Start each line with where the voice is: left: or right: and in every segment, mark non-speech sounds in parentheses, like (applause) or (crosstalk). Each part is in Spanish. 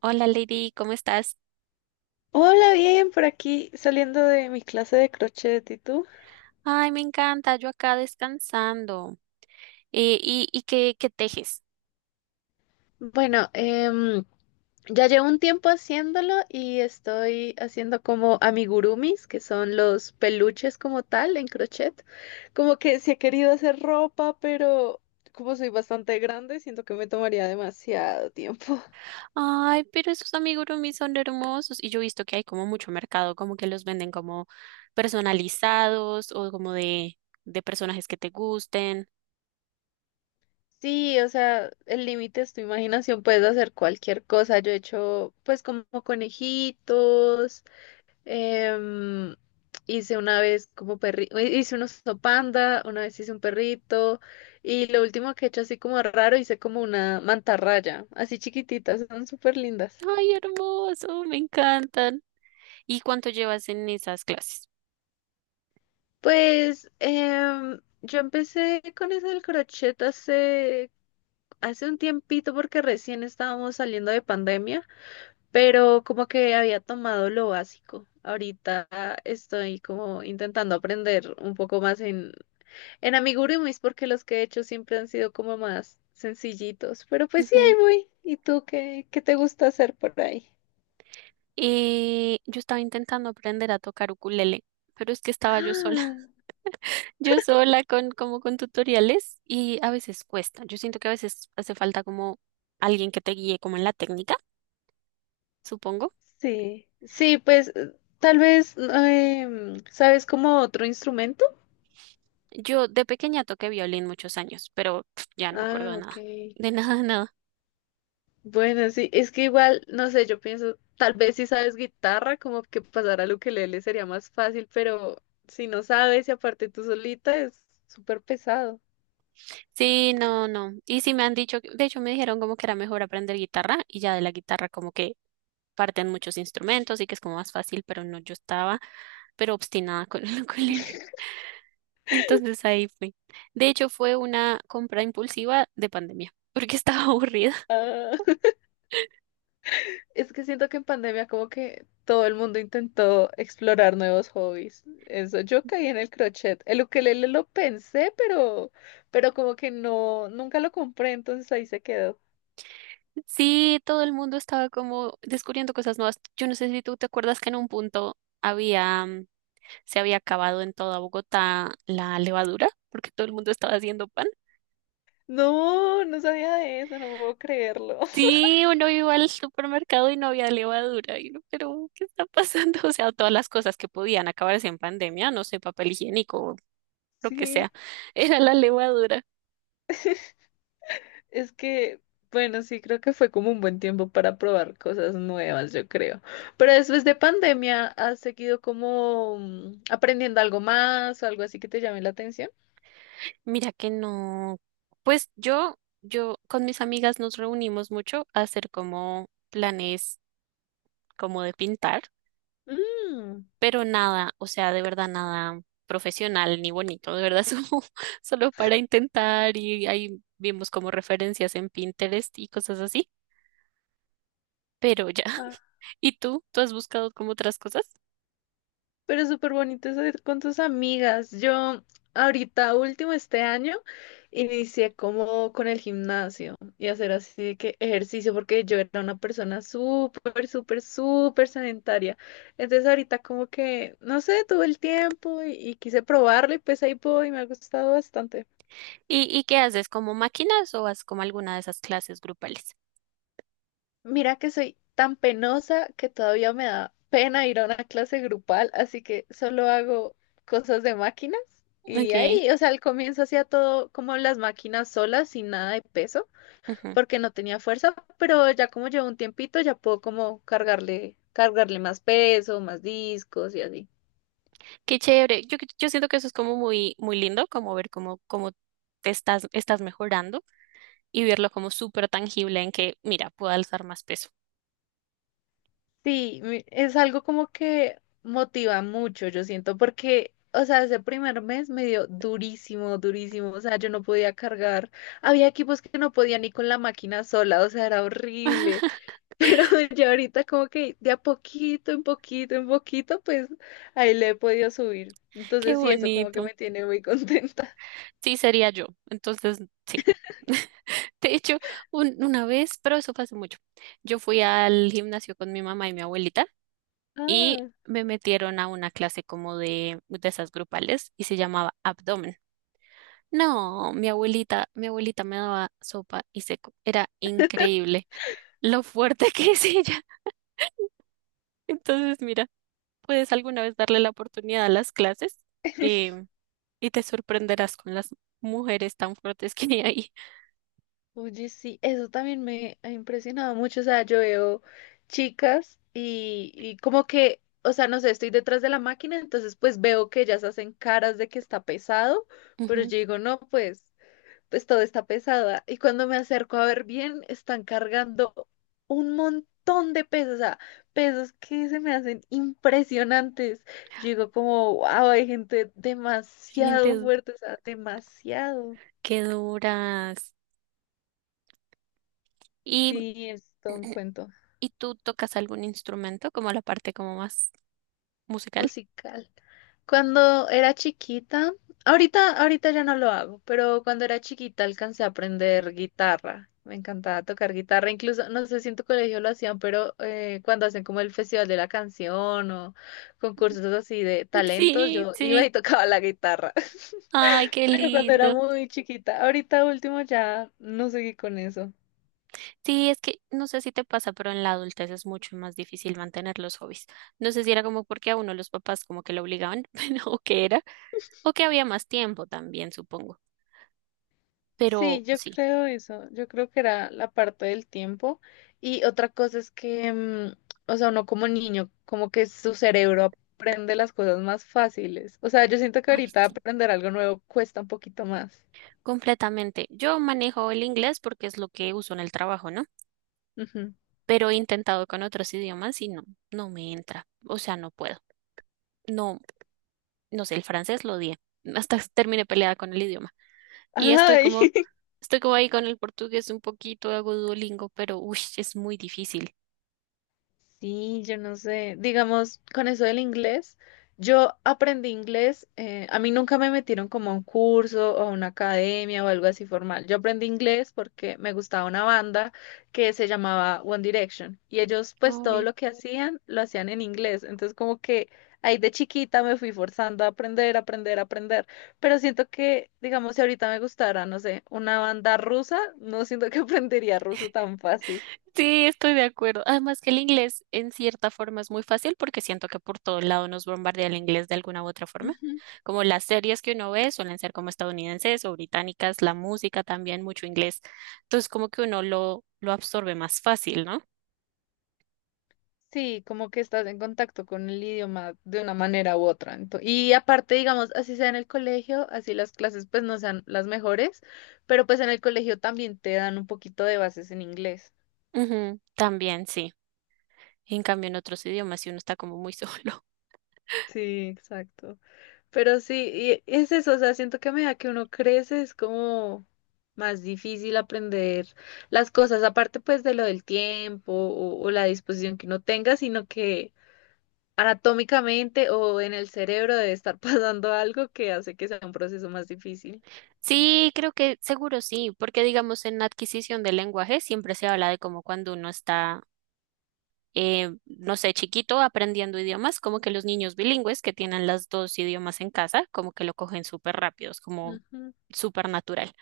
right: Hola Lady, ¿cómo estás?
left: Hola, bien, por aquí saliendo de mi clase de crochet, ¿y tú?
right: Ay, me encanta, yo acá descansando. ¿Y qué tejes?
left: Bueno, ya llevo un tiempo haciéndolo y estoy haciendo como amigurumis, que son los peluches como tal en crochet. Como que sí he querido hacer ropa, pero como soy bastante grande, siento que me tomaría demasiado tiempo. (laughs)
right: Ay, pero esos amigurumis son hermosos. Y yo he visto que hay como mucho mercado, como que los venden como personalizados o como de personajes que te gusten.
left: Sí, o sea, el límite es tu imaginación, puedes hacer cualquier cosa. Yo he hecho pues como conejitos. Em, hice una vez como perrito, hice un oso panda, una vez hice un perrito y lo último que he hecho así como raro, hice como una mantarraya, así chiquititas, son súper lindas.
right: Ay, hermoso, me encantan. ¿Y cuánto llevas en esas clases?
left: Pues yo empecé con eso del crochet hace un tiempito porque recién estábamos saliendo de pandemia, pero como que había tomado lo básico. Ahorita estoy como intentando aprender un poco más en amigurumis, porque los que he hecho siempre han sido como más sencillitos. Pero pues sí, ahí
right: Ujú.
left: voy. ¿Y tú qué, qué te gusta hacer por ahí?
right: Yo estaba intentando aprender a tocar ukulele, pero es que estaba yo sola.
left: Ah,
right: Yo sola con como con tutoriales y a veces cuesta. Yo siento que a veces hace falta como alguien que te guíe como en la técnica, supongo.
left: sí. Sí, pues tal vez, ¿sabes como otro instrumento?
right: Yo de pequeña toqué violín muchos años, pero (sniffs) pf, ya no me acuerdo
left: Ah,
right: de
left: ok.
right: nada. De (laughs) nada, nada.
left: Bueno, sí, es que igual, no sé, yo pienso, tal vez si sabes guitarra, como que pasar al ukelele sería más fácil, pero si no sabes y aparte tú solita es súper pesado.
right: Sí, no, no. Y sí me han dicho, de hecho me dijeron como que era mejor aprender guitarra y ya de la guitarra como que parten muchos instrumentos y que es como más fácil, pero no, yo estaba pero obstinada (laughs) con el ukulele. Entonces ahí fui. De hecho fue una compra impulsiva de pandemia, porque estaba (laughs) aburrida.
left: Es que siento que en pandemia como que todo el mundo intentó explorar nuevos hobbies. Eso, yo caí en el crochet. El ukelele lo pensé, pero como que no, nunca lo compré, entonces ahí se quedó.
right: Sí, todo el mundo estaba como descubriendo cosas nuevas. Yo no sé si tú te acuerdas que en un punto había, se había acabado en toda Bogotá la levadura, porque todo el mundo estaba haciendo pan.
left: No, no sabía de eso, no puedo creerlo. (laughs)
right: Sí, uno iba al supermercado y no había levadura. Y uno, pero ¿qué está pasando? (laughs) O sea, todas las cosas que podían acabarse en pandemia, no sé, papel higiénico, lo que
left: Sí,
right: sea, (laughs) era la levadura.
left: es que, bueno, sí, creo que fue como un buen tiempo para probar cosas nuevas, yo creo. Pero después de pandemia, ¿has seguido como aprendiendo algo más o algo así que te llame la atención?
right: Mira que no. Pues yo con mis amigas nos reunimos mucho a hacer como planes como de pintar.
left: Mm.
right: Pero nada, o sea, de verdad nada profesional ni bonito, de verdad, (laughs) solo para intentar y ahí vimos como referencias en Pinterest y cosas así, pero ya. (laughs) ¿Y tú? ¿Tú has buscado como otras cosas?
left: Pero es súper bonito eso de ir con tus amigas. Yo ahorita, último este año, inicié como con el gimnasio y hacer así de que ejercicio, porque yo era una persona súper, súper, súper sedentaria. Entonces ahorita como que, no sé, tuve el tiempo y quise probarlo y pues ahí voy y me ha gustado bastante.
right: ¿Y qué haces? ¿Como máquinas o haces como alguna de esas clases grupales?
left: Mira que soy tan penosa que todavía me da pena ir a una clase grupal, así que solo hago cosas de máquinas. Y
right: Ok.
left: ahí, o sea, al comienzo hacía todo como las máquinas solas, sin nada de peso,
right: Ujú.
left: porque no tenía fuerza, pero ya como llevo un tiempito, ya puedo como cargarle, cargarle más peso, más discos y así.
right: Qué chévere. Yo siento que eso es como muy, muy lindo, como ver cómo te estás mejorando y verlo como súper tangible en que, mira, puedo alzar más peso.
left: Sí, mi- es algo como que motiva mucho, yo siento, porque, o sea, ese primer mes me dio durísimo, durísimo, o sea, yo no podía cargar, había equipos que no podía ni con la máquina sola, o sea, era horrible, (laughs) pero ya ahorita como que de a poquito, en poquito, en poquito, pues ahí le he podido subir.
right: Qué
left: Entonces sí, eso como que
right: bonito.
left: me tiene muy contenta.
right: Sí, sería yo. Entonces, sí. (laughs) De hecho, una vez, pero eso fue hace mucho, yo fui al gimnasio con mi mamá y mi abuelita
left: (laughs)
right: y
left: Ah.
right: me metieron a una clase como de esas grupales y se llamaba abdomen. No, mi abuelita me daba sopa y seco. Era increíble lo fuerte (laughs) que es ella. Entonces, mira. Puedes alguna vez darle la oportunidad a las clases, em, y te sorprenderás con las mujeres tan fuertes que hay ahí.
left: Oye, sí, eso también me ha impresionado mucho. O sea, yo veo chicas y como que, o sea, no sé, estoy detrás de la máquina, entonces pues veo que ellas hacen caras de que está pesado, pero
right: Ujú.
left: yo digo, no, pues, pues todo está pesado. Y cuando me acerco a ver bien, están cargando un montón de pesos, o sea, pesos que se me hacen impresionantes. Yo digo como, wow, hay gente
right: Ay,
left: demasiado fuerte, o sea, demasiado.
right: qué duras. ¿Y,
left: Sí, es todo un cuento.
right: y tú tocas algún instrumento como la parte como más musical?
left: Musical. Cuando era chiquita, ahorita ya no lo hago, pero cuando era chiquita alcancé a aprender guitarra. Me encantaba tocar guitarra, incluso, no sé si en tu colegio lo hacían, pero cuando hacen como el Festival de la Canción o concursos así de talentos,
right: Sí,
left: yo iba
right: sí.
left: y (laughs) tocaba la guitarra,
right: Ay,
left: (laughs)
right: qué
left: pero cuando era
right: lindo.
left: muy chiquita, ahorita último ya no seguí con eso.
right: Sí, es que no sé si te pasa, pero en la adultez es mucho más difícil mantener los hobbies. No sé si era como porque a uno los papás como que lo obligaban, (laughs) pero, o que era, o que había más tiempo también, supongo. Pero
left: Sí, yo
right: sí.
left: creo eso. Yo creo que era la parte del tiempo. Y otra cosa es que, o sea, uno como niño, como que su cerebro aprende las cosas más fáciles. O sea, yo siento que
right: Ay,
left: ahorita
right: sí.
left: aprender algo nuevo cuesta un poquito más.
right: Completamente. Yo manejo el inglés porque es lo que uso en el trabajo, ¿no?
left: Ujú.
right: Pero he intentado con otros idiomas y no, no me entra. O sea, no puedo. No, no sé, el francés lo odié. (laughs) Hasta terminé peleada con el idioma. Y estoy
left: Ay.
right: como,
left: (laughs)
right: Estoy como ahí con el portugués un poquito, hago Duolingo, pero uy, es muy difícil.
left: Sí, yo no sé. Digamos, con eso del inglés, yo aprendí inglés. A mí nunca me metieron como a un curso o a una academia o algo así formal. Yo aprendí inglés porque me gustaba una banda que se llamaba One Direction y ellos pues todo
right: Obvio.
left: lo que hacían lo hacían en inglés. Entonces como que ahí de chiquita me fui forzando a aprender, aprender, aprender. Pero siento que, digamos, si ahorita me gustara, no sé, una banda rusa, no siento que (laughs) aprendería ruso tan fácil.
right: Sí, estoy de acuerdo. Además que el inglés en cierta forma es muy fácil porque siento que por todo lado nos bombardea el inglés de alguna u otra forma. Como las series que uno ve suelen ser como estadounidenses o británicas, la música también mucho inglés. Entonces como que uno lo absorbe más fácil, ¿no?
left: Sí, como que estás en contacto con el idioma de una manera u otra. Ento- y aparte, digamos, así sea en el colegio, así las clases pues no sean las mejores, pero pues en el colegio también te dan un poquito de bases en inglés.
right: Ujú, también, sí. En cambio en otros idiomas si uno está como muy solo.
left: Sí, exacto. Pero sí, y es eso, o sea, siento que a medida
right: (laughs)
left: que uno crece es como más difícil aprender las cosas, aparte pues de lo del tiempo o la disposición que uno tenga, sino que anatómicamente o en el cerebro debe estar (laughs) pasando algo que hace que sea un proceso más difícil.
right: Sí, creo que seguro sí, porque digamos en adquisición de lenguaje siempre se habla de como cuando uno está, no sé, chiquito aprendiendo idiomas, como que los niños bilingües que tienen las dos idiomas en casa, como que lo cogen súper rápido, es como
left: Ujú.
right: súper natural.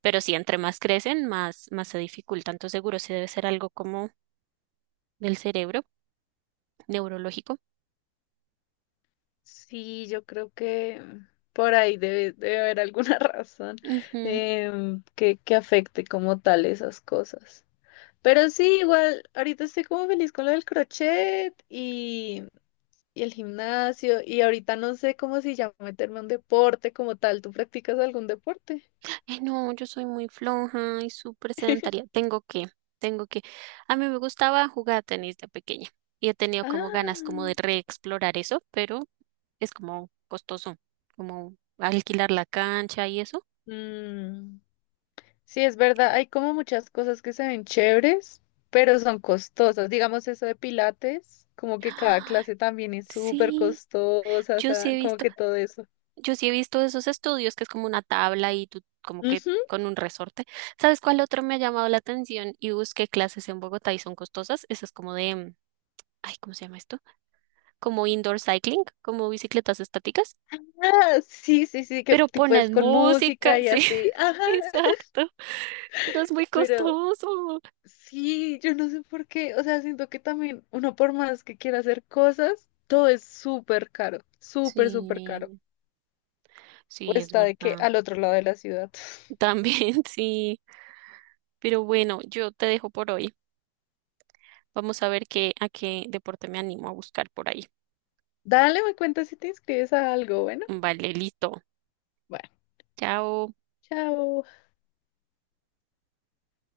right: Pero sí, entre más crecen, más se dificulta. Entonces seguro sí debe ser algo como del cerebro neurológico.
left: Sí, yo creo que por ahí debe haber alguna (laughs) razón que afecte como tal esas cosas. Pero sí, igual, ahorita estoy como feliz con lo del crochet y el gimnasio y ahorita no sé cómo si ya meterme a un deporte como tal. ¿Tú practicas algún deporte?
right: Ay, no, yo soy muy floja y súper sedentaria. Tengo que. A mí me gustaba jugar tenis de pequeña y he tenido como ganas
left: Ah.
right: como de reexplorar eso, pero es como costoso, como alquilar la cancha y eso.
left: Mm. Sí, es verdad, hay como muchas cosas que se ven chéveres, pero son costosas. Digamos eso de Pilates, como que cada
right: ¡Ah!
left: clase también es súper
right: Sí,
left: costosa, o
right: yo sí he
left: sea, como
right: visto,
left: que todo eso.
right: yo sí he visto esos estudios que es como una tabla y tú como que
left: Ujú.
right: con un resorte. ¿Sabes cuál otro me ha llamado la atención? Y busqué clases en Bogotá y son costosas. Esas como de, ay, ¿cómo se llama esto? Como indoor cycling, como bicicletas estáticas,
left: Ah, sí, sí, sí, que
right: pero
left: tipo es
right: ponen
left: con
right: música,
left: música y
right: sí,
left: así. Ajá,
right: (laughs) exacto, pero es muy
left: pero
right: costoso.
left: sí, yo no sé por qué, o sea, siento que también uno por más que quiera hacer cosas, todo es súper caro, súper, súper caro.
right: Sí,
left: O
right: sí, es
left: está de que
right: verdad.
left: al otro lado de la ciudad.
right: También (laughs) sí, pero bueno, yo te dejo por hoy. Vamos a ver a qué deporte me animo a buscar por ahí.
left: Dale, me cuenta si te inscribes a algo, bueno.
right: Vale, listo.
left: Bueno,
right: Chao.
left: chao.